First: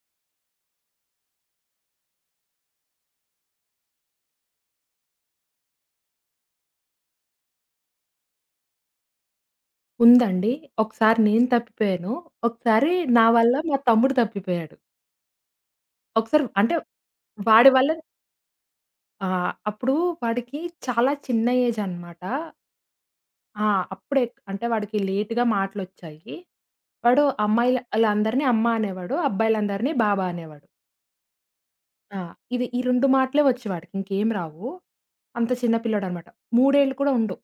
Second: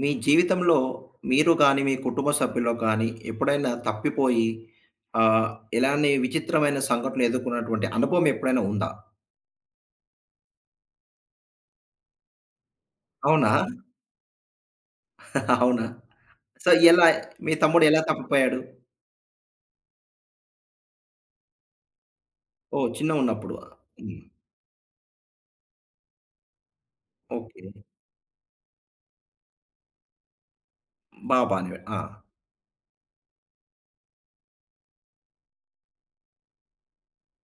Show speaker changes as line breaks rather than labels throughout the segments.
మీ జీవితంలో మీరు గాని, మీ కుటుంబ సభ్యుల్లో గాని ఎప్పుడైనా తప్పిపోయి ఆహ్, ఇలానే విచిత్రమైన సంఘటనలు ఎదుర్కొన్నటువంటి అనుభవం ఎప్పుడైనా ఉందా?
ఉందండి. ఒకసారి నేను తప్పిపోయాను. ఒకసారి నా
అవునా?
వల్ల మా తమ్ముడు తప్పిపోయాడు.
అవునా?
ఒకసారి
సో,
అంటే
ఎలా మీ
వాడి
తమ్ముడు
వల్ల
ఎలా తప్పిపోయాడు?
అప్పుడు వాడికి చాలా చిన్న ఏజ్ అనమాట.
ఓహ్! చిన్నగున్నప్పుడు.
ఆ!
హ్మ్.
అప్పుడే అంటే వాడికి లేట్‌గా మాటలొచ్చాయి. వాడు
ఓకే.
అమ్మాయిలందరిని అమ్మ అనేవాడు. అబ్బాయిలందరిని బాబా అనేవాడు.
బాబానే. ఆ!
ఆ! ఇది ఈ 2 మాటలే వచ్చు వాడికి. ఇంకేం రావు. అంత చిన్న పిల్లోడనమాట. 3 ఏళ్ళు కూడా ఉండవు.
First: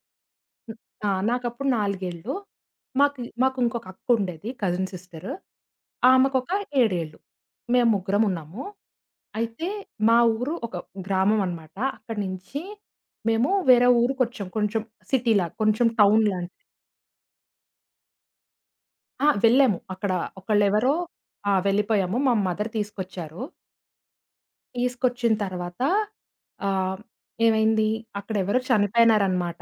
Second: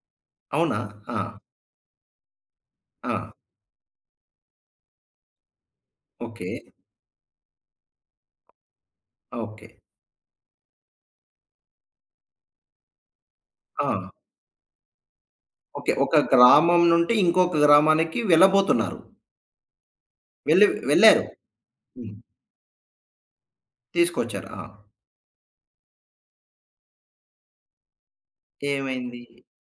హ్మ్.
అవునా?
ఆ!
ఆ!
నాకప్పుడు 4 ఏళ్ళు.
ఆ!
మాకు మాకు ఇంకొక అక్కుండేది కజిన్ సిస్టర్.
ఓకే.
ఆమెకొక 7 ఏళ్ళు. మేము ముగ్గురం ఉన్నాము.
ఓకే.
అయితే మా ఊరు ఒక గ్రామం అనమాట. అక్కడి నుంచి మేము
ఆ!
వేరే ఊరికొచ్చాం. కొంచెం సిటీలా, కొంచెం
ఓకే. ఒక
టౌన్ లాంటిది.
గ్రామం నుండి ఇంకొక గ్రామానికి వెళ్ళబోతున్నారు.
ఆ! వెళ్ళాము. అక్కడ ఒకళ్ళెవరో
వెళ్ళారు.
ఆ!
హ్మ్.
వెళ్ళిపోయాము. మా మదర్ తీసుకొచ్చారు.
తీసుకొచ్చారు. ఆ!
తీసుకొచ్చిన తర్వాత ఆహ్, ఏమైంది అక్కడెవరో
ఏమైంది?
చనిపోయినారనమాట.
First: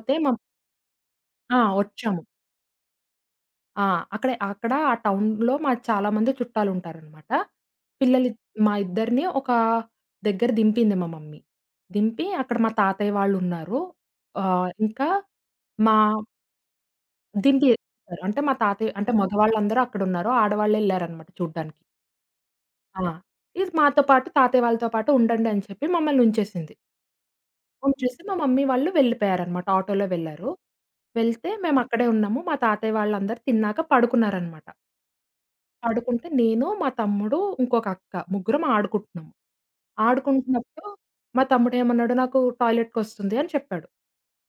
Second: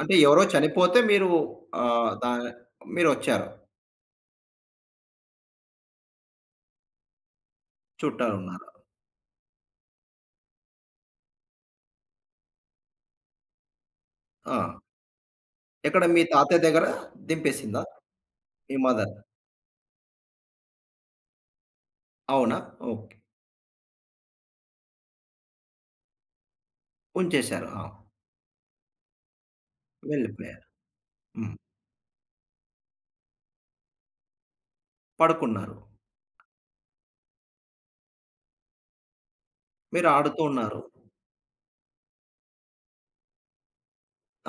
అంటే
మా
ఎవరో చనిపోతే మీరు
ఆ!
ఆహ్,
వచ్చాము.
దా మీరొచ్చారు.
ఆ! అక్కడ అక్కడ ఆ టౌన్‌లో మా చాలా మంది చుట్టాలుంటారనమాట. పిల్లలు
చుట్టాలున్నారు.
మా ఇద్దరిని ఒక దగ్గర దింపింది మా మమ్మీ. దింపి అక్కడ మా తాతయ్య వాళ్ళున్నారు.
ఆ!
ఇంకా మా
ఎక్కడ మీ తాతయ్య దగ్గర
దింపి
దింపేసిందా?
అంటే మా
మీ
తాతయ్య అంటే
మదర్.
మగవాళ్ళందరూ అక్కడున్నారు. ఆడవాళ్ళెళ్లారనమాట చూడ్డానికి.
అవునా?
ఆ!
ఓకే.
ఇది మాతో పాటు తాతయ్య వాళ్ళతో పాటు ఉండండి అని చెప్పి మమ్మల్నుంచేసింది.
ఉంచేశారు. ఆ!
ఉంచేసి మా మమ్మీ వాళ్ళు వెళ్ళిపోయారనమాట. ఆటోలో వెళ్లారు.
వెళ్ళిపోయారు.
వెళ్తే
హ్మ్.
మేమక్కడే ఉన్నాము. మా తాతయ్య వాళ్ళందరూ తిన్నాక పడుకున్నారనమాట.
పడుకున్నారు.
పడుకుంటే నేను, మా తమ్ముడు, ఇంకొక అక్క ముగ్గురం ఆడుకుంటున్నాము.
మీరు ఆడుతూ ఉన్నారు.
ఆడుకుంటున్నప్పుడు మా తమ్ముడేమన్నాడు, "నాకు టాయిలెట్‌కొస్తుంది" అని చెప్పాడు.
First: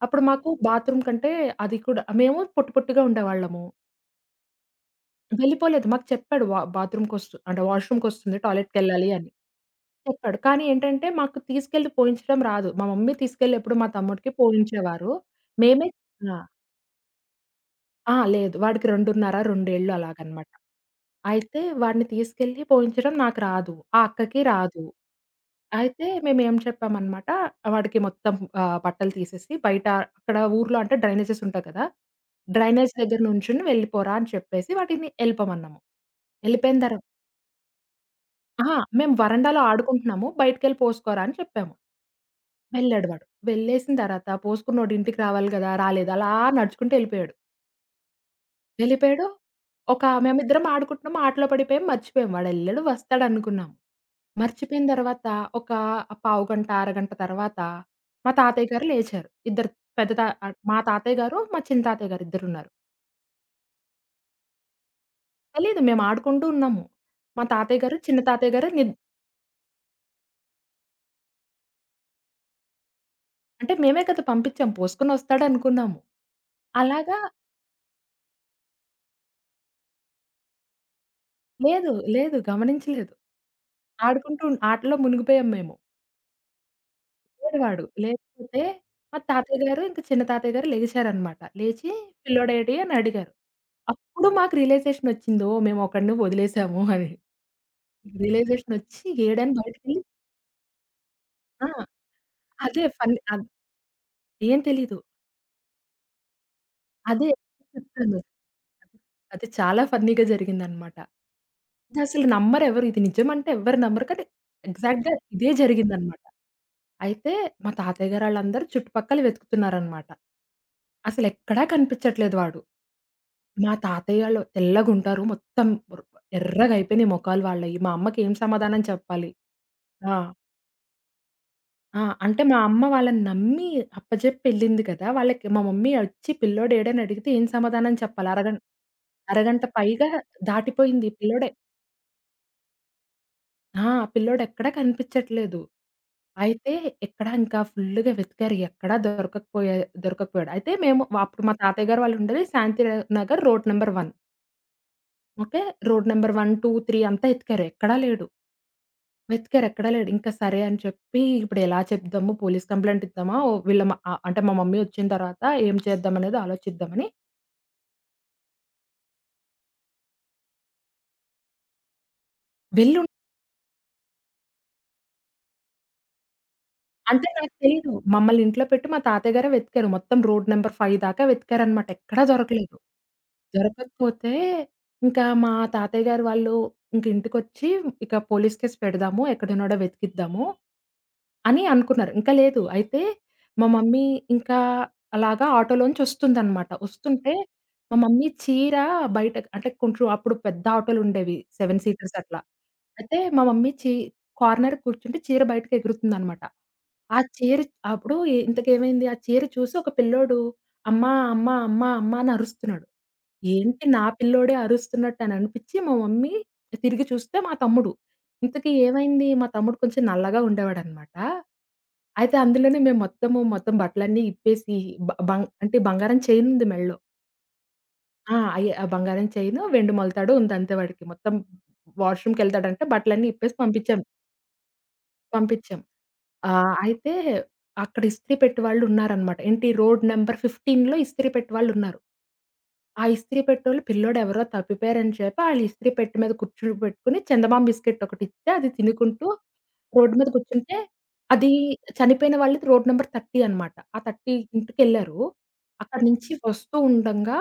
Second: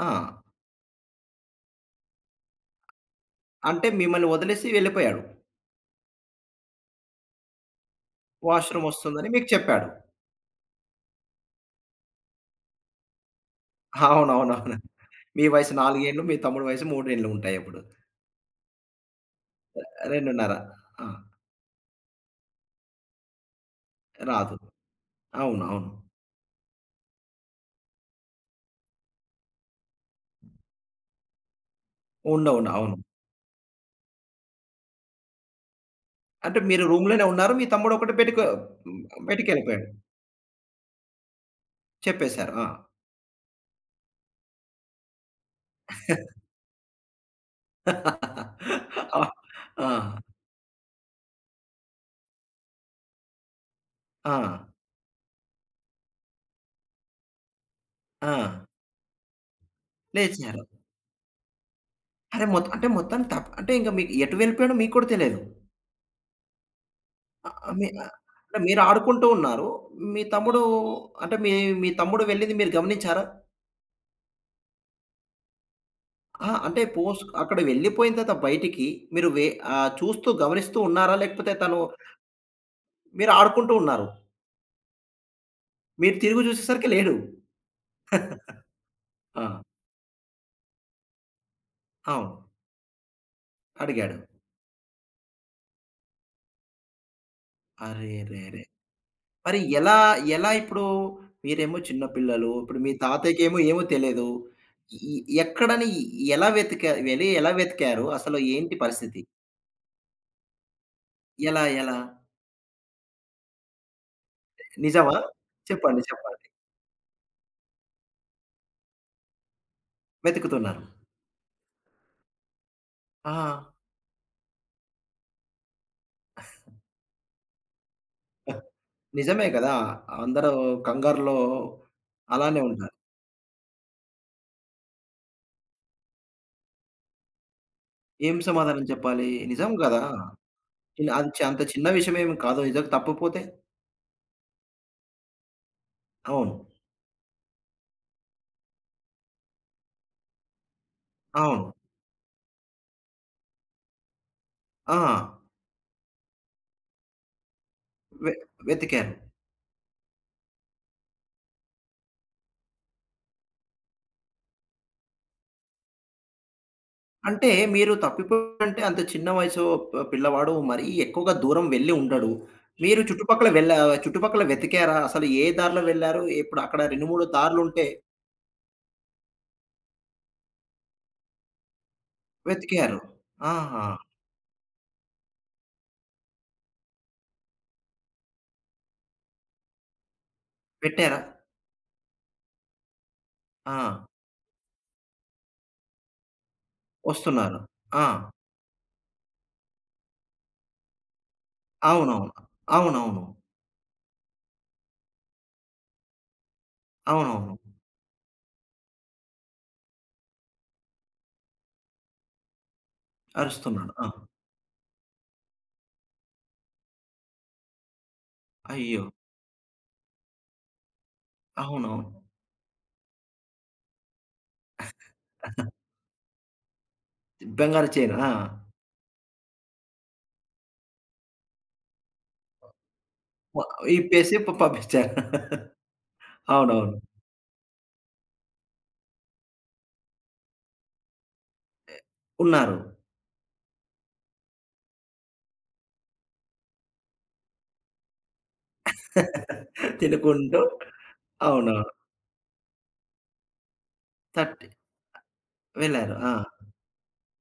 ఆ!
అప్పుడు మాకు బాత్రూమ్ కంటే అది కూడా మేము పొట్టు పొట్టిగా ఉండేవాళ్ళము.
అంటే మిమ్మల్ని వదిలేసి వెళ్ళిపోయాడు.
వెళ్ళిపోలేదు. మాకు చెప్పాడు బాత్రూమ్‌కొస్తు అంటే వాష్‌రూమ్‌కొస్తుంది
వాష్‌రూమ్
టాయిలెట్‌కెళ్ళాలి
వస్తుందని
అని.
మీకు చెప్పాడు.
చెప్పాడు. కానీ ఏంటంటే, మాకు తీసుకెళ్ళి పోయించడం రాదు. మా మమ్మీ తీసుకెళ్ళి ఎప్పుడు మా తమ్ముడికి
అవునవునవును.
పోయించేవారు.
మీ వయసు
మేమే
4 ఏండ్లు, మీ
ఆ!
తమ్ముడి వయసు 3 ఏండ్లు ఉంటాయప్పుడు.
ఆ! లేదు. వాడికి 2.5, 2 అలాగనమాట.
2.5. ఆ!
అయితే వాడిని తీసుకెళ్ళి పోయించడం నాకు రాదు. ఆ అక్కకి
రాదు.
రాదు.
అవునవును.
అయితే మేమేం చెప్పామనమాట, వాడికి మొత్తం బట్టలు తీసేసి బయట అక్కడ ఊర్లో అంటే డ్రైనేజెస్ ఉంటాయి కదా!
ఉండవుండవు.
డ్రైనేజ్
అవును.
దగ్గర నుంచుని వెళ్ళిపోరా అని చెప్పేసి వాటిని ఎళ్ళిపోమన్నాము.
అంటే
ఎళ్ళిపోయిన
మీరు
తర్వా
రూమ్‌లోనే ఉన్నారు. మీ తమ్ముడు ఒకటే బయటకు
అహా! మేము వరండాలో
బయటికెళ్ళిపోయాడు.
ఆడుకుంటున్నాము. బయటికెళ్ళి పోసుకోరా అని చెప్పాము.
చెప్పేశారు. ఆ!
వెళ్ళాడు వాడు. వెళ్ళేసిన తర్వాత పోసుకున్నోడు ఇంటికి రావాలి గదా! రాలేదు. అలా నడుచుకుంటూ ఎళ్ళిపోయాడు.
ఆ!
వెళ్ళిపోయాడు. ఒక
ఆ!
మేమిద్దరం ఆడుకుంటున్నాం. ఆటలో పడిపోయాం. మర్చిపోయాం. వాడెళ్ళాడు వస్తాడనుకున్నాం.
ఆ!
మర్చిపోయిన తర్వాత ఒక పావుగంట, అరగంట తర్వాత మా
ఆ!
తాతయ్య గారు లేచారు. ఇద్దరు
లేచారు.
మా తాతయ్య గారు, మా చిన్న తాతయ్య గారు
అరే!
ఇద్దరున్నారు.
మొత్తం అంటే మొత్తం తప్ అంటే ఇంక మీకు ఎటు వెళ్ళిపోయాడో మీకు కూడా తెలీదు.
తెలీదు మేము ఆడుకుంటూ ఉన్నాము. మా
ఆహ్, ఆహ్,
తాతయ్య
మీ
గారు,
ఆహ్,
చిన్న తాతయ్య
అంటే
గారు
మీరు
నిద్
ఆడుకుంటూ ఉన్నారు. మీ తమ్ముడు అంటే మీ మీ తమ్ముడు వెళ్ళింది మీరు గమనించారా?
అంటే మేమే కదా! పంపించాం. పోసుకొనొస్తాడనుకున్నాము.
ఆ! అంటే
అలాగా
పోస్ట్ అక్కడ వెళ్ళిపోయిన తర్వాత బయటికి మీరు వే చూస్తూ గమనిస్తూ ఉన్నారా? లేకపోతే తను
లేదు. లేదు. గమనించలేదు.
మీరు ఆడుకుంటూ ఉన్నారు.
ఆటలో మునిగిపోయాం మేము.
మీరు తిరిగి చూసేసరికి లేడు.
లేడు వాడు. లేకపోతే మా తాతయ్య
ఆ!
గారు, ఇంక చిన్న తాతయ్య గారు లేచారనమాట. లేచి
అవును.
"పిల్లోడేటి" అని అడిగారు.
అడిగాడు.
అప్పుడు మాకు రియలైజేషనొచ్చింది. ఓహ్! మేము ఒకడిని వదిలేసాము అని.
అరెరెరే!
రియలైజేషనొచ్చి ఏడని
మరి ఎలా,
బయటికెళ్ళి
ఎలా ఇప్పుడు
ఆ!
మీరేమో చిన్న పిల్లలు, ఇప్పుడు
అదే
మీ
ఫన్ అద్
తాతయ్యకేమో ఏమో తెలీదు.
ఏం తెలీదు.
ఈ ఎక్కడని
అదే
ఎలా వెతికారు?
చెప్తాను.
అసలు ఏంటి పరిస్థితి?
అది చాలా ఫన్నీగా జరిగిందనమాట.
ఎలా? ఎలా?
ఇదసలు నమ్మరెవరు. ఇది నిజమంటే ఎవ్వరు నమ్మరు. కానీ ఎగ్జాక్ట్‌గా
నిజమా?
ఇదే
చెప్పండి.
జరిగిందనమాట.
చెప్పండి.
అయితే మా తాతయ్య గారాళ్ళందరూ చుట్టుపక్కల వెతుకుతున్నారనమాట.
వెతుకుతున్నారు.
అసలెక్కడా కనిపిచ్చట్లేదు వాడు.
ఆ!
మా తాతయ్యోళ్ళు తెల్లగుంటారు. మొత్తం ఎర్రగయిపోయినాయి మొఖాలు వాళ్ళయి. మా అమ్మకేం సమాధానం చెప్పాలి?
నిజమే కదా!
ఆ!
అందరూ కంగారులో
ఆ! అంటే మా
అలానే
అమ్మ
ఉంటారు.
వాళ్ళని నమ్మి అప్పజెప్పి ఎళ్ళింది కదా! వాళ్ళకి మా మమ్మీ ఒచ్చి పిల్లోడు ఏడని అడిగితే ఏం సమాధానం చెప్పాలి?
ఏం సమాధానం చెప్పాలి?
అరగంట
నిజం కదా!
పైగా దాటిపోయింది.
ఇలా అది చ
పిల్లోడే
అంత చిన్న విషయమేమి కాదు. నిజంగా తప్పిపోతే
ఆ! పిల్లోడెక్కడా కనిపిచ్చట్లేదు.
అవును.
అయితే ఎక్కడా ఇంకా ఫుల్లుగా వెతికారు. ఎక్కడా దొరకకపోయే దొరకకపోయాడు. అయితే మేము అప్పుడు మా
అవును.
తాతయ్య గారు వాళ్ళుండేది శాంతి నగర్ రోడ్ నంబర్ 1.
ఆ!
ఓకే. రోడ్ నంబర్ 1, 2, 3 అంతా ఎతికారు. ఎక్కడా లేడు.
వె వెతికారు.
వెతికారు. ఎక్కడా లేడు. ఇంకా సరే అని చెప్పి ఇప్పుడు ఎలా చెప్దాము? Police complaint ఇద్దామా? ఓ వీళ్ళ మ ఆహ్, అంటే మా మమ్మీ వచ్చిన తర్వాత ఏం చేద్దాం అనేది ఆలోచిద్దామని
అంటే మీరు తప్పిపో అంటే అంత చిన్న వయసు పిల్లవాడు మరీ ఎక్కువగా దూరం వెళ్ళి ఉండడు. మీరు
వెళ్ళు
చుట్టుపక్కల వెళ్ళా చుట్టుపక్కల వెతికారా? అసలు ఏ దారిలో వెళ్లారు? ఇప్పుడు అక్కడ 2, 3
అంటే నాకు
దారులుంటే
తెలీదు. మమ్మల్ని ఇంట్లో పెట్టి మా తాతయ్య గారే వెతికారు. మొత్తం రోడ్ నంబర్ 5 దాకా వెతికారనమాట. ఎక్కడా దొరకలేదు.
వెతికారు. ఆహా!
దొరకకపోతే ఇంకా మా తాతయ్య గారు వాళ్ళు ఇంక ఇంటికొచ్చి ఇక పోలీస్ కేస్ పెడదాము. ఎక్కడున్నాడో వెతికిద్దాము
పెట్టారా?
అని అనుకున్నారు. ఇంకా లేదు. అయితే మా
ఆ!
మమ్మీ ఇంకా అలాగా ఆటోలోంచి వస్తుందనమాట. వస్తుంటే
వస్తున్నారు.
మా
ఆ!
మమ్మీ చీర బయట అంటే కొంచెం అప్పుడు పెద్ద ఆటోలుండేవి. 7 సీటర్స్
అవునవును.
అట్లా. అయితే
అవునవును.
మా మమ్మీ చీ కార్నర్‌కి కూర్చుంటే చీర బయటకి ఎగురుతుందనమాట. ఆ
అవునవును.
చీర అప్పుడు ఇంతకేమైంది? ఆ చీర చూసి ఒక పిల్లోడు "అమ్మా! అమ్మ! అమ్మ! అమ్మ!" అని అరుస్తున్నాడు. ఏంటి
అరుస్తున్నాడు.
నా
ఆ!
పిల్లోడే అరుస్తున్నట్టు అని అనిపిచ్చి మా మమ్మీ తిరిగి చూస్తే మా తమ్ముడు. ఇంతకీ
అయ్యో!
ఏమైంది? మా తమ్ముడు కొంచెం నల్లగా ఉండేవాడనమాట.
అవునవును.
అయితే అందులోనే మేము మొత్తం బట్టలన్నీ ఇప్పేసి బ బం అంటే బంగారం చైన్ ఉంది మెడలో.
బంగారు చైను. ఆ!
ఆ! ఆ బంగారం చైను, వెండి మొలతాడు ఉందంతే వాడికి. మొత్తం వాష్‌రూమ్‌కెళ్తాడంటే బట్టలన్నీ ఇప్పేసి
వ
పంపించాం.
ఇప్పేసి పంపించారు.
పంపించాం.
అవునవును.
అయితే అక్కడ ఇస్త్రీ పెట్టే వాళ్ళున్నారనమాట. ఏంటి రోడ్ నంబర్ 15లో ఇస్త్రీ పెట్టే వాళ్ళున్నారు.
ఉన్నారు.
ఆ ఇస్త్రీ పెట్టేవాళ్ళు పిల్లోడెవరో తప్పిపోయారని చెప్పి ఆళ్ళు ఇస్త్రీ పెట్టె మీద కూర్చోబెట్టుకొని చందమామ బిస్కెట్ ఒకటిస్తే అది తినుకుంటూ రోడ్డు మీద
తినుకుంటూ
కూర్చుంటే అది
అవునవును.
చనిపోయిన వాళ్ళది రోడ్ నంబర్ 30 అనమాట. ఆ 30
తట్టి
ఇంటికెళ్లారు. అక్కడి
వెళ్లారు. ఆ!
నుంచి వస్తూ ఉండంగా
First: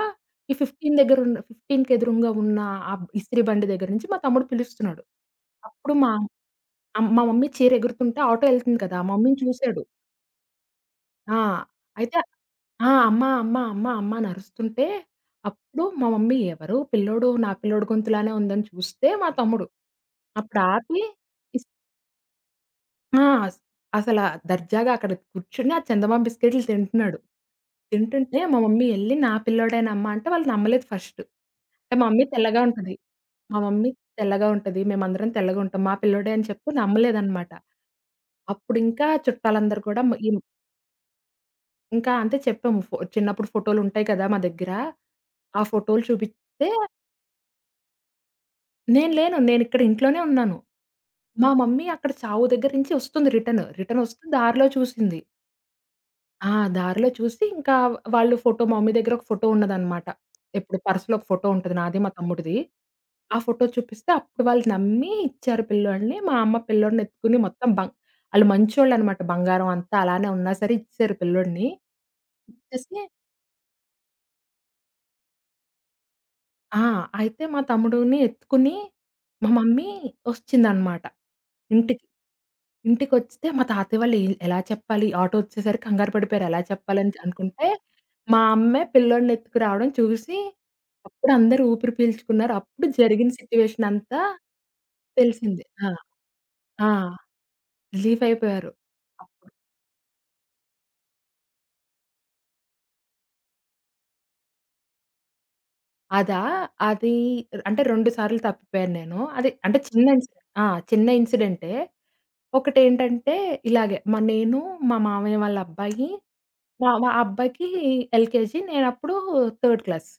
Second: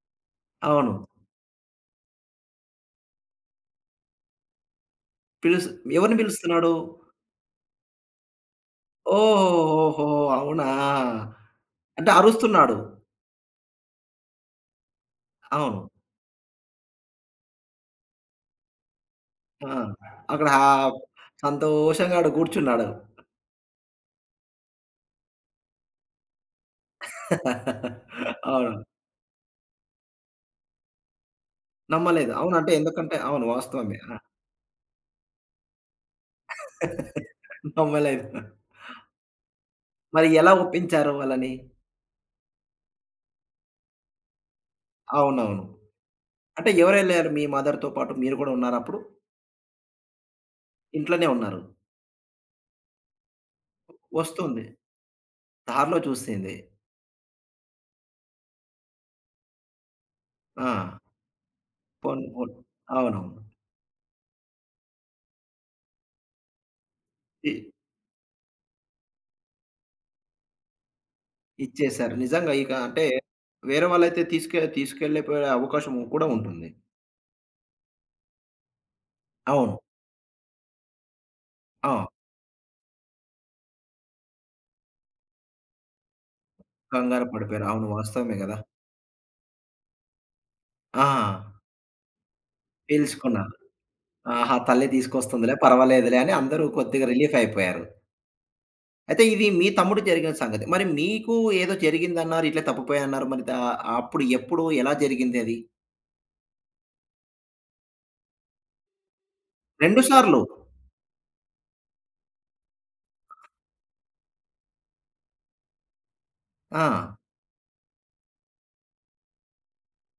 ఈ
అవును.
15 ఎదురుంగా ఉన్న ఆ ఇస్త్రీ బండి దగ్గర నుంచి మా తమ్ముడు పిలుస్తున్నాడు.
పిలుస్
అప్పుడు
ఎవరిని పిలుస్తున్నాడు?
మా మమ్మీ చీర ఎగురుతుంటే ఆటో ఎళ్తుంది కదా! మా మమ్మీని
ఓహ్!
చూసాడు.
ఓహో! అవునా!
ఆ!
అంటే
అయితే
అరుస్తున్నాడు.
ఆ! "అమ్మ, అమ్మ, అమ్మ, అమ్మ" అని అరుస్తుంటే,
అవును.
అప్పుడు మా మమ్మీ ఎవరు పిల్లోడు నా పిల్లోడు గొంతులానే ఉందని చూస్తే మా తమ్ముడు.
ఆ! అక్కడ
అప్పుడు
హా
ఆపి ఇస్
సంతోషంగా ఆడు కూర్చున్నాడు.
ఆ! అసల దర్జాగా అక్కడ కూర్చొని ఆ చందమామ బిస్కెట్లు తింటున్నాడు. తింటుంటే మా
అవును.
మమ్మీ ఎళ్లి "నా పిల్లోడేనమ్మా" అంటే వాళ్ళు నమ్మలేదు ఫస్ట్. అంటే మా మమ్మీ
నమ్మలేదు. అవును.
తెల్లగా
అంటే
ఉంటది.
ఎందుకంటే అవును.
మా మమ్మీ
వాస్తవమే. ఆ!
తెల్లగా ఉంటది. మేమందరం తెల్లగుంటాం. మా పిల్లోడే అని చెప్తే నమ్మలేదనమాట.
నమ్మలేదు.
అప్పుడింకా చుట్టాలందరూ కూడా మ
మరి
ఇం
ఎలా ఒప్పించారు వాళ్ళని?
ఇంకా అంటే చెప్పాము. చిన్నప్పుడు ఫోటోలుంటాయి కదా! మా దగ్గర. ఆ
అవునవును.
ఫోటోలు చూపిస్తే
అంటే ఎవరెళ్లారు? మీ మదర్‌తో పాటు మీరు కూడా ఉన్నారా అప్పుడు?
నేను లేను. నేనిక్కడ ఇంట్లోనే ఉన్నాను.
ఇంట్లోనే
మా
ఉన్నారు.
మమ్మీ అక్కడ చావు దగ్గర నుంచి వస్తుంది రిటర్న్. రిటర్న్ వస్తూ
వస్తుంది.
దారిలో చూసింది.
దారిలో
ఆ!
చూసింది.
దారిలో చూసి ఇంకా వాళ్ళు ఫోటో మా మమ్మీ దగ్గర ఒక ఫోటో ఉన్నదనమాట.
ఆ!
ఎప్పుడు పర్స్‌లో ఒక ఫోటో ఉంటది నాది, మా
పోనీ పోన్
తమ్ముడిది.
అవునవును.
ఆ ఫోటో చూపిస్తే అప్పుడు వాళ్ళు నమ్మి ఇచ్చారు పిల్లోడిని. మా అమ్మ పిల్లోడిని ఎత్తుకుని
ఇ
మొత్తం బం ఆళ్ళు మంచోళ్ళనమాట. బంగారం అంతా అలానే ఉన్నా సరే ఇచ్చేశారు పిల్లోడిని.
ఇచ్చేశారు. నిజంగా ఇక
ఇచ్చేసి
అంటే వేరే వాళ్ళైతే తీసుకెళ్ళిపోయే అవకాశం కూడా ఉంటుంది.
ఆ! అయితే మా తమ్ముడిని ఎత్తుకుని మా
అవును.
మమ్మీ ఒచ్చిందనమాట
ఆ!
ఇంటికి. ఇంటికొస్తే మా తాతయ్య వాళ్ళు ఎలా చెప్పాలి? ఆటో ఒచ్చేసరికి కంగారు పడిపోయారు. ఎలా చెప్పాలని
కంగారు పడిపోయారు.
అనుకుంటే,
అవును. వాస్తవమే
మా
గదా!
అమ్మే పిల్లోడిని ఎత్తుకురావడం చూసి,
ఆ!
అప్పుడు అందరూ ఊపిరి పీల్చుకున్నారు. అప్పుడు జరిగిన
పిలుచుకున్నారు.
సిట్యుయేషన్ అంతా
ఆహా! తల్లి తీసుకొస్తుందిలే
తెలిసింది. ఆ!
పర్వాలేదులే అని అందరూ
ఆ!
కొద్దిగా రిలీఫ్ అయిపోయారు.
రిలీఫ్ అయిపోయారు.
అయితే ఇది
అప్పుడు.
మీ తమ్ముడు జరిగిన సంగతి. మరి మీకు ఏదో జరిగిందన్నారు. ఇట్లా తప్పిపోయాన్నారు. మరి దా అప్పుడు ఎప్పుడు ఎలా జరిగింది అది?
అదా? అది అంటే 2 సార్లు తప్పిపోయాను నేను. అది అంటే
2
చిన్న
సార్లు.
ఇన్సిడెంట్. ఆ! చిన్న ఇన్సిడెంటే. ఒకటేంటంటే ఇలాగే నేను, మా మామయ్య వాళ్ళ అబ్బాయి, మా మా
ఆ!
అబ్బాయికి ఎల్‌కేజీ. నేనప్పుడు థర్డ్ క్లాస్.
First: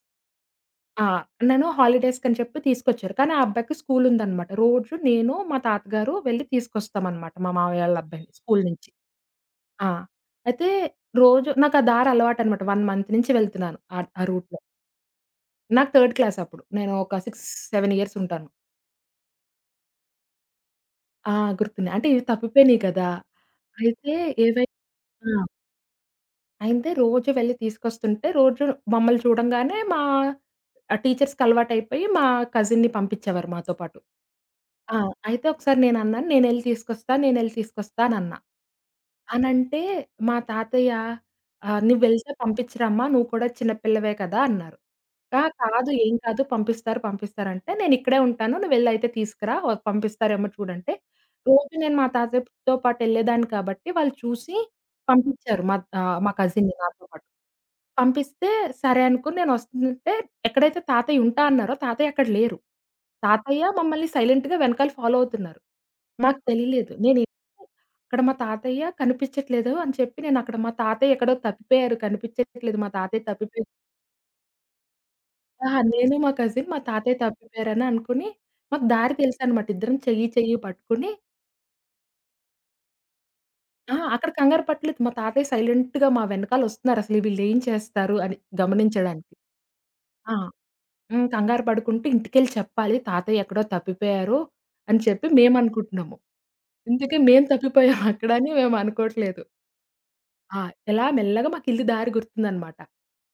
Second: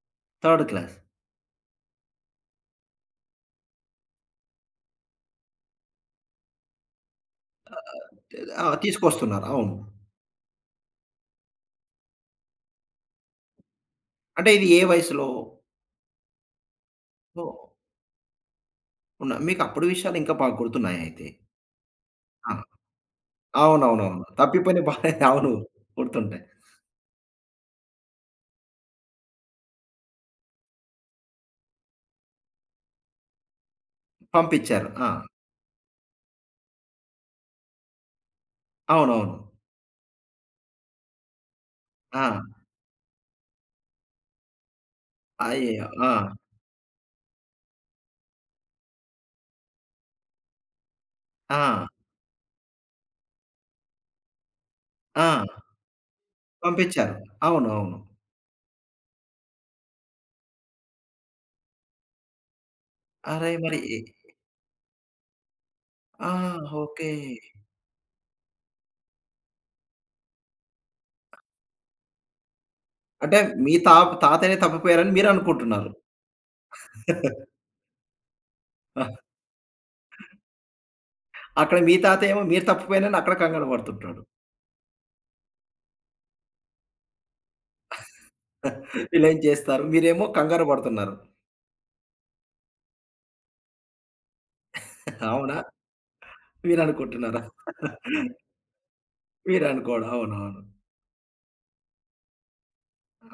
Third class.
ఆ! నన్ను హాలిడేస్‌కని చెప్పి తీసుకొచ్చారు. కానీ ఆ అబ్బాయికి స్కూల్ ఉందనమాట. రోజు నేను, మా తాతగారు వెళ్లి తీసుకొస్తామనమాట మా మామయ్య వాళ్ళ అబ్బాయిని స్కూల్
ఆ!
నుంచి.
తీసుకొస్తున్నారు. అవును.
ఆ! అయితే రోజు నాకు ఆ దారి అలవాటనమాట. 1 మంత్ నుంచి వెళ్తున్నాను ఆ ఆ
అంటే
రూట్‌లో.
ఇది ఏ వయసులో?
నాకు థర్డ్ క్లాస్ అప్పుడు. నేను ఒక 6,
ఓహ్!
7 ఇయర్స్ ఉంటాను.
ఉన్న మీకు అప్పుడు విషయాలు ఇంకా బాగా గుర్తున్నాయా అయితే?
ఆ! గుర్తున్నాయి. అంటే ఇవి
ఆ!
తప్పిపోయినాయి కదా! అయితే
అవునవునవును.
ఏవై
తప్పిపోయిన బానే
ఆ!
అవును. గుర్తుంటాయి.
అయితే రోజు వెళ్లి తీసుకొస్తుంటే, రోజు మమ్మల్ని చూడంగానే టీచర్స్‌కి అలవాటైపోయి మా కజిన్‌ని పంపించేవారు మాతో పాటు.
పంపిచ్చారు.
ఆ!
ఆ!
అయితే ఒకసారి నేనన్నాను, "నేనెళ్లి తీసుకొస్తా, నేనెళ్లి తీసుకొస్తా" అనన్నా.
అవునవును.
అనంటే మా తాతయ్య "నువ్వెళ్తే
ఆ!
పంపించరమ్మా, నువ్వు కూడా చిన్న పిల్లవే కదా" అన్నారు. "ఆ!
అయ్యో!
కాదు,
ఆ!
ఏం కాదు పంపిస్తారు, పంపిస్తారు" అంటే, "నేనిక్కడే ఉంటాను, నువ్వెళ్లి అయితే తీసుకురా, పంపిస్తారేమో చూడంటే" రోజు
ఆ!
నేను మా తాతయ్యతో పాటెళ్ళేదాన్ని కాబట్టి, వాళ్ళు చూసి
ఆ!
పంపించారు మా కజిన్‌ని నాతో
పంపిచ్చారు.
పాటు.
అవునవును.
పంపిస్తే సరే అనుకుని నేనొస్తుంటే ఎక్కడైతే తాతయ్య ఉంటా అన్నారో తాతయ్య అక్కడ లేరు.
అరే!
తాతయ్య
మరి ఎ
మమ్మల్ని సైలెంట్‌గా వెనకాల ఫాలో అవుతున్నారు.
ఆ!
మాకు తెలియలేదు.
ఓకే.
నేనే అక్కడ మా తాతయ్య కనిపించట్లేదు అని చెప్పి నేనక్కడ మా తాతయ్య ఎక్కడో తప్పిపోయారు కనిపించట్లేదు మా తాతయ్య
అంటే
తప్పిపోయారు.
మీ తా తాతయ్యనే తప్పిపోయారని
అహా!
మీరనుకుంటున్నారు.
నేను మా కజిన్ మా తాతయ్య తప్పిపోయారని అనుకుని మాకు దారి తెలుసనమాట. ఇద్దరం చెయ్యి చెయ్యి పట్టుకుని
అక్కడ మీ తాతయ్యేమో మీరు తప్పిపోయానని అక్కడ కంగారు
ఆ!
పడుతుంటాడు.
అక్కడ కంగారు పట్టలేదు. మా తాతయ్య సైలెంట్‌గా మా వెనకాలొస్తున్నారు అసలు వీళ్ళేం చేస్తారు అని గమనించడానికి.
వీళ్ళేం చేస్తారు? మీరేమో
ఆ!
కంగారు పడుతున్నారు.
హ్మ్. కంగారు పడుకుంటూ ఇంటికెళ్ళి చెప్పాలి. తాతయ్య ఎక్కడో తప్పిపోయారు అని చెప్పి
అవునా?
మేమనుకుంటున్నాము. ఇంతకీ
మీరనుకుంటున్నారా?
మేం తప్పిపోయాం అక్కడ అని మేమనుకోవట్లేదు.
మీరనుకోవడం. అవునవును.
ఆ! ఇలా మెల్లగా మాకిల్లు దారి గుర్తుందనమాట.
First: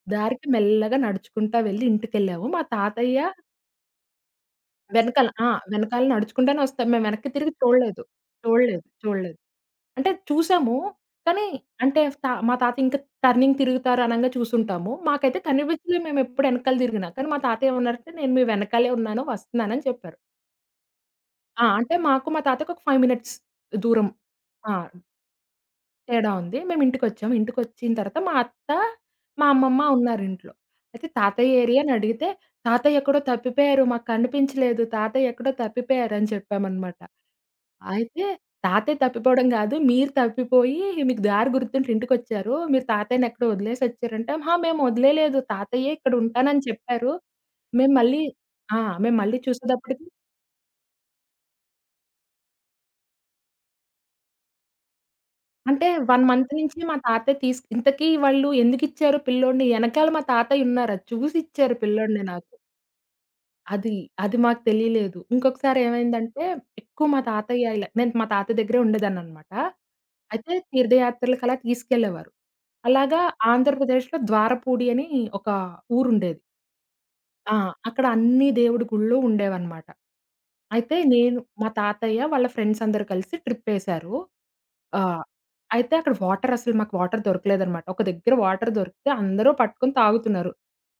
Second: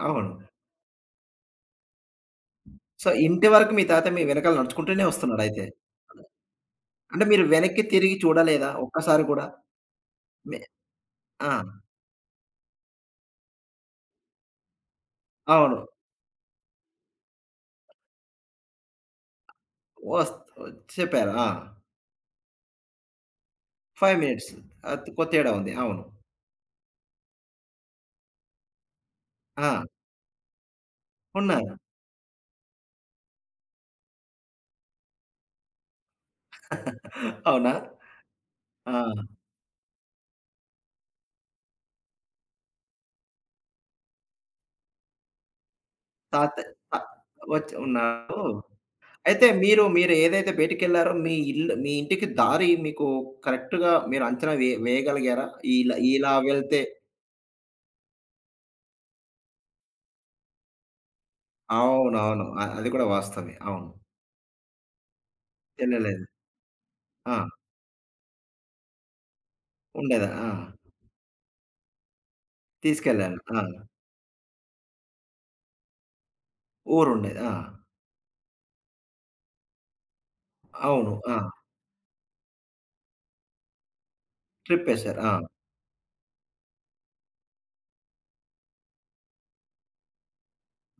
అవును.
దారికి మెల్లగా నడుచుకుంటా వెళ్లి ఇంటికెళ్ళాము. మా
సో,
తాతయ్య
ఇంటి వరకు మీ తాతయ్య మీ వెనకాల నడుచుకుంటూనే
వెనకాల ఆ!
వస్తున్నాడయితే.
వెనకాల నడుచుకుంటానే వస్తాం. మేము
అంటే
వెనక్కి
మీరు
తిరిగి
వెనక్కి
చూడలేదు.
తిరిగి చూడలేదా?
చూడలేదు.
ఒక్కసారి
చూడలేదు.
కూడా?
అంటే
మె
చూసాము. కానీ
ఆ!
అంటే మా తాత ఇంకా టర్నింగ్ తిరుగుతారు అనంగా చూసుంటాము. మాకైతే
అవును.
కనిపించలేదు మేమెప్పుడు ఎనకాల తిరిగినా. కానీ మా తాతయ్య ఏమన్నారంటే, "నేను మీ వెనకాలే ఉన్నాను. వస్తున్నాను" అని చెప్పారు.
వస్ చెప్పారు. ఆ!
ఆ! అంటే మాకు మా తాతకి ఒక 5 మినిట్స్ దూరం.
5 మినిట్స్.
ఆ!
ఆహ్, కొ తేడా ఉంది. అవును.
తేడా ఉంది. మేము ఇంటికొచ్చాం. ఇంటికొచ్చిన తర్వాత మా అత్త, మా అమ్మమ్మ
ఆ!
ఉన్నారింట్లో. అయితే తాతయ్య
ఉన్నారు.
ఏరి అని అడిగితే, "తాతయ్య ఎక్కడో తప్పిపోయారు. మాకు కనిపించలేదు. తాతయ్య ఎక్కడో తప్పిపోయారు" అని చెప్పామనమాట.
అవునా?
అయితే "తాతయ్య
ఆ!
తప్పిపోవడం కాదు. మీరు తప్పిపోయి మీకు దారి గుర్తుండి ఇంటికొచ్చారు. మీరు తాతయ్యని ఎక్కడో వదిలేసి వచ్చారంటే" "అహా! మేము వదిలేయలేదు. తాతయ్యే ఇక్కడ
తాత
ఉంటానని
అ
చెప్పారు.
వచ్చి
మేము మళ్ళీ"
ఉన్నారు.
ఆ! "మేము మళ్ళీ చూసేటప్పటికి"
మీరు ఏదైతే బయటికెళ్లారో మీ ఇల్లు మీ ఇంటికి దారి మీకు కరెక్ట్‌గా మీరు అంచనా వే వేయగలిగారా?
అంటే
ఇలా
1
ఇలా
మంత్ నుంచి
వెళ్తే
మా తాతయ్య తీస్ ఇంతకీ వాళ్ళు ఎందుకిచ్చారు పిల్లోడిని ఎనకాల మా తాతయ్య ఉన్నారు. అది చూసి ఇచ్చారు పిల్లోడిని
అవునవును.
నాకు.
అది కూడా వాస్తవమే. అవును.
అది, అది మాకు తెలియలేదు. ఇంకొకసారి
వెళ్ళలేదు.
ఏమైందంటే మా
ఆ!
తాతయ్య ఇలా నేను మా తాతయ్య దగ్గరే ఉండేదాన్ననమాట.
ఉండేదా? ఆ!
అయితే తీర్థయాత్రలకలా తీసుకెళ్ళేవారు. అలాగా
తీసుకెళ్లారు. ఆ!
ఆంధ్రప్రదేశ్‌లో ద్వారపూడి అని ఒక ఊరుండేది.
ఊరుండేది. ఆ!
ఆ! అక్కడ అన్ని దేవుడి గుళ్ళు ఉండేవన్నమాట. అయితే
అవును. ఆ!
నేను, మా తాతయ్య వాళ్ళ ఫ్రెండ్స్ అందరూ కలిసి ట్రిప్పేశారు. ఆ!
ట్రిప్పేశారు. ఆ!
అయితే అక్కడ మాకు వాటర్ దొరకలేదనమాట. ఒక దగ్గర వాటర్ దొరికితే అందరూ పట్టుకొని తాగుతున్నారు.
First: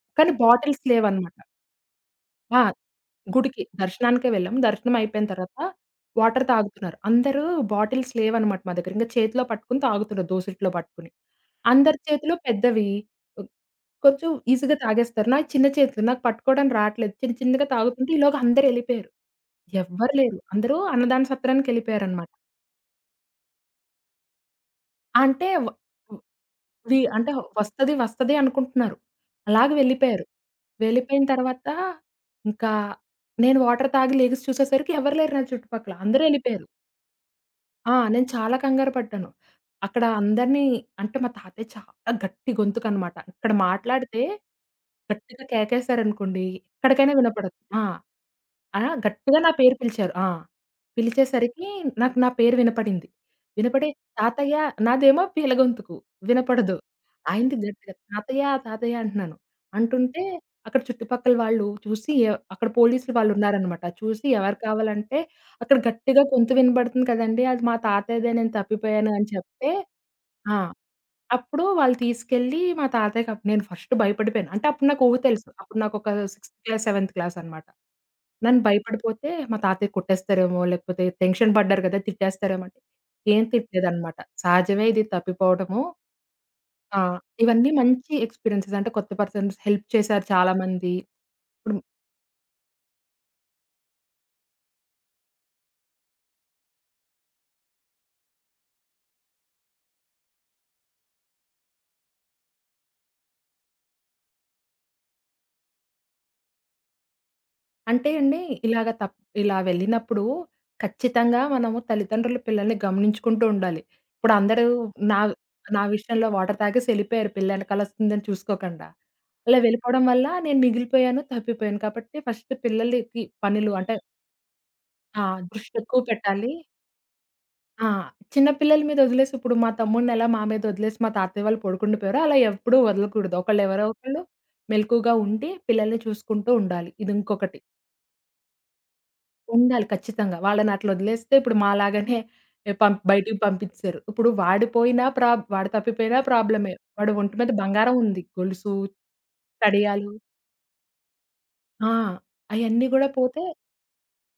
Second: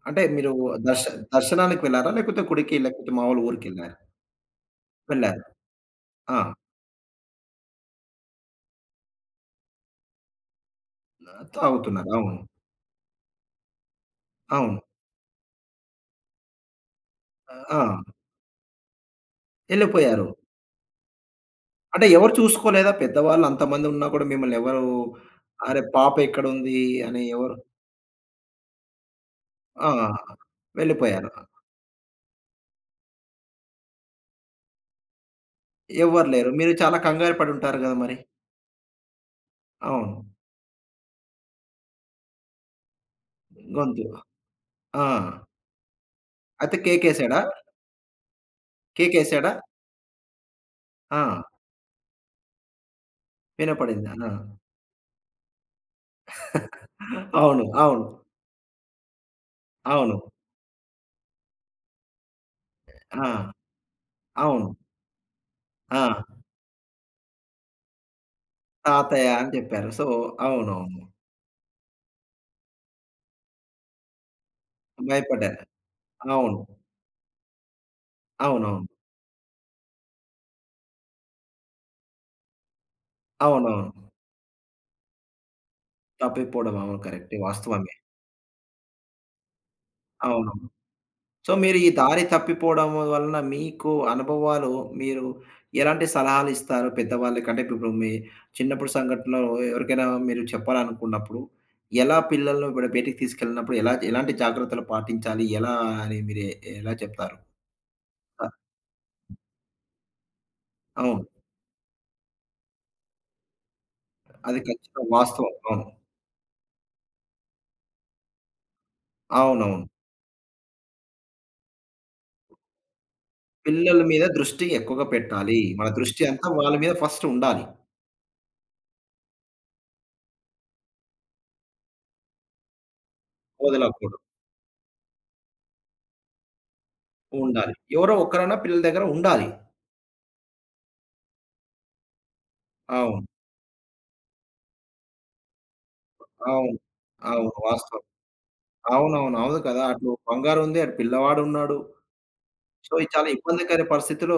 అంటే
కానీ
మీరు
బాటిల్స్
దర్శ
లేవనమాట.
దర్శనానికి వెళ్లారా? లేకపోతే
ఆ!
గుడికి, లేకపోతే మామూలు
గుడికి
ఊరికెళ్లారా?
దర్శనానికే వెళ్ళాం. దర్శనం అయిపోయిన
వెళ్లారు.
తర్వాత
ఆ!
వాటర్ తాగుతున్నారు. అందరూ బాటిల్స్ లేవనమాట మా దగ్గర. ఇంక చేతిలో పట్టుకొని తాగుతున్నారు దోసిట్లో పట్టుకొని. అందరి
తాగుతున్నారు.
చేతిలో
అవును.
పెద్దవి కొంచెం ఈజీగా
అవును.
తాగేస్తారు. నాయి చిన్న చేతులు. నాకు పట్టుకోవడానికి రాట్లేదు. చిన్న చిన్నగా
ఆ!
తాగుతుంటే ఈలోగా అందరూ ఎళ్ళిపోయారు. ఎవ్వరు
ఎళ్ళిపోయారు.
లేరు. అందరూ అన్నదాన
అంటే
సత్రానికెళ్ళిపోయారనమాట.
ఎవరు చూసుకోలేదా? పెద్దవాళ్ళు అంతమందున్నా కూడా మిమ్మల్ని ఎవరు
అంటే వ
"అరే! పాప ఎక్కడుంది?"
వి
అని
అంటే
ఎవరు
వస్తది అనుకుంటున్నారు. అలాగే
ఆ!
వెళ్ళిపోయారు. వెళ్ళిపోయిన
వెళ్ళిపోయారు.
తర్వాత ఇంకా నేను వాటర్ తాగి లెగిసి చూసేసరికి ఎవరు లేరు నా చుట్టుపక్కల. అందరూ
ఎవ్వరు లేరు.
ఎళ్ళిపోయారు.
మీరు చాలా కంగారు పడి ఉంటారు
ఆ!
గదా! మరి.
నేను చాలా కంగారు పడ్డాను. అక్కడ
అవును.
అందరిని అంటే మా తాతయ్య చాలా గట్టి గొంతుకనమాట. ఇక్కడ
గొంతు.
మాట్లాడితే
ఆ!
గట్టిగా కేకేశారనుకోండి,
అయితే
ఎక్కడికైనా
కేకేసాడా?
వినపడదు. ఆ! ఆ! గట్టిగా నా
కేకేసాడా?
పేరు పిలిచారు. ఆ!
ఆ!
పిలిచేసరికి నాకు నా పేరు వినపడింది. వినపడి
వినపడింది. ఆ!
"తాతయ్య" నాదేమో పీల గొంతుకు వినపడదు. ఆయనది
అవును.
గట్టిగా
అవును.
"తాతయ్య, తాతయ్య" అంటున్నాను.
అవును.
అంటుంటే అక్కడ చుట్టుపక్కల వాళ్ళు చూసి అక్కడ పోలీసులు
ఆ!
వాళ్ళున్నారనమాట. చూసి ఎవరు
అవును.
కావాలంటే అక్కడ
ఆ!
గట్టిగా గొంతు వినబడుతుంది కదండీ! అది మా తాతయ్యదే నేను తప్పిపోయాను అని
తాతయ్య అని
చెప్తే
చెప్పారు. సో,
ఆ!
అవునవును.
అప్పుడు వాళ్ళు తీసుకెళ్ళి మా తాతయ్యకప్ నేను ఫస్ట్ భయపడిపోయాను. అంటే అప్పుడు నాకు ఊహ తెలుసు.
భయపడ్డారు.
అప్పుడు నాకొక సిక్స్త్
అవును.
క్లాస్, సెవెంత్ క్లాస్ అన్నమాట. నేను
అవునవును.
భయపడిపోతే మా తాతయ్య కొట్టేస్తారేమో, లేకపోతే టెన్షన్ పడ్డారు కదా! తిట్టేస్తారేమో అంటే, ఏం
అవునవును.
తిట్టలేదన్నమాట. సహజమే ఇది తప్పిపోవడము.
తప్పిపోవడం అవును.
ఆ!
కరెక్టే.
ఇవన్నీ
వాస్తవమే.
మంచి ఎక్స్‌పీరియన్సెస్. అంటే కొత్త పర్సన్స్ హెల్ప్ చేశారు
అవును.
చాలామంది.
సో,
ఇప్పుడు
మీరు ఈ దారి తప్పిపోవడం వలన మీకు అనుభవాలు మీరు ఎలాంటి సలహాలిస్తారు పెద్దవాళ్ళకి? అంటే ఇప్పుడు మీ చిన్నప్పుడు సంఘటనలు ఎవరికైనా మీరు చెప్పాలనుకున్నప్పుడు ఎలా పిల్లలను ఇప్పుడు బయటికి తీసుకెళ్ళినప్పుడు ఎలా ఎలాంటి జాగ్రత్తలు పాటించాలి? ఎలా అని మీరు ఎలా చెప్తారు?
అంటే అండి,
ఆ!
ఇలాగ తప్ ఇలా వెళ్ళినప్పుడు
అవును.
ఖచ్చితంగా మనము తల్లిదండ్రులు పిల్లల్ని గమనించుకుంటూ ఉండాలి. ఇప్పుడు
అది
అందరూ
ఖచ్చితంగా
నా
వాస్తవం.
నా
అవును.
విషయంలో వాటర్ తాగేసి ఎళ్ళిపోయారు పిల్లెనకాలొస్తుందని చూసుకోకుండా. అలా
అవునవును.
వెళ్ళిపోవడం వల్ల నేను మిగిలిపోయాను, తప్పిపోయాను. కాబట్టి ఫస్ట్ పిల్లలకి పనులు అంటే
పిల్లల మీద దృష్టి ఎక్కువగా
ఆ!
పెట్టాలి.
దృష్టి
మన
ఎక్కువ
దృష్టి అంతా
పెట్టాలి.
వాళ్ళ మీద ఫస్ట్ ఉండాలి.
ఆ! చిన్న పిల్లల మీద వదిలేసి ఇప్పుడు మా తమ్ముడినెలా మా మీద వదిలేసి మా తాతయ్య వాళ్ళు పడుకుండిపోయారో అలా ఎప్పుడూ వదలకూడదు. ఎవరో
వదలకూడదు.
ఒకళ్ళు మెలకువగా ఉండి పిల్లల్ని చూసుకుంటూ ఉండాలి. ఇది ఇంకొకటి.
ఉండాలి. ఎవరో ఒక్కరైనా పిల్లల దగ్గర ఉండాలి.
ఉండాలి ఖచ్చితంగా. వాళ్ళని అట్లా వదిలేస్తే ఇప్పుడు మాలాగానే ఎ పం
అవును.
బయటికి పంపించరు. ఇప్పుడు వాడు తప్పిపోయినా
అవును.
ప్రాబ్లమే. వాడి ఒంటి
అవును.
మీద బంగారం
వాస్తవం.
ఉంది. గొలుసు,
అవునవును. అవును కదా! అటు
కడియాలు
బంగారుంది. అటు పిల్లవాడున్నాడు.
ఆ! అయన్నీ
సో, ఇది
గూడా
చాలా
పోతే
ఇబ్బందికర పరిస్థితిలో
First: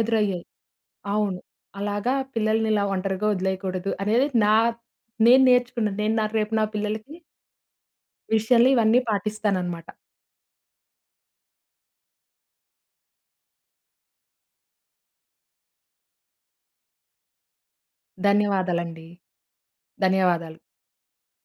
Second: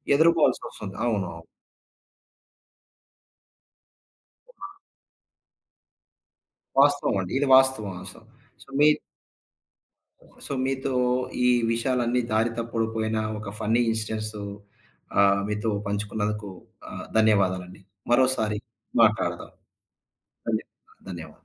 ఎదురయ్యాయి.
ఎదుర్కోవాల్సొస్తుంది. అవును.
అవును.
అవును.
అలాగా పిల్లల్ని ఇలా ఒంటరిగా వదిలేయకూడదు అనేది నా నేను నేర్చుకున్నాను. నా రేపు నా పిల్లలకి
వాస్తవం అండి. ఇది వాస్తవం అసలు. సో,
విషయంలో
మీ
ఇవన్నీ పాటిస్తాననమాట.
సో, మీతో ఈ విషయాలన్నీ దారి తప్పుడు పోయిన ఒక ఫన్నీ ఇన్సిడెంట్స్ మీతో పంచుకున్నందుకు ధన్యవాదాలండి. మరోసారి
ధన్యవాదాలండి.
మాట్లాడదాం.
ధన్యవాదాలు.
ధన్య ధన్యవాదాలు.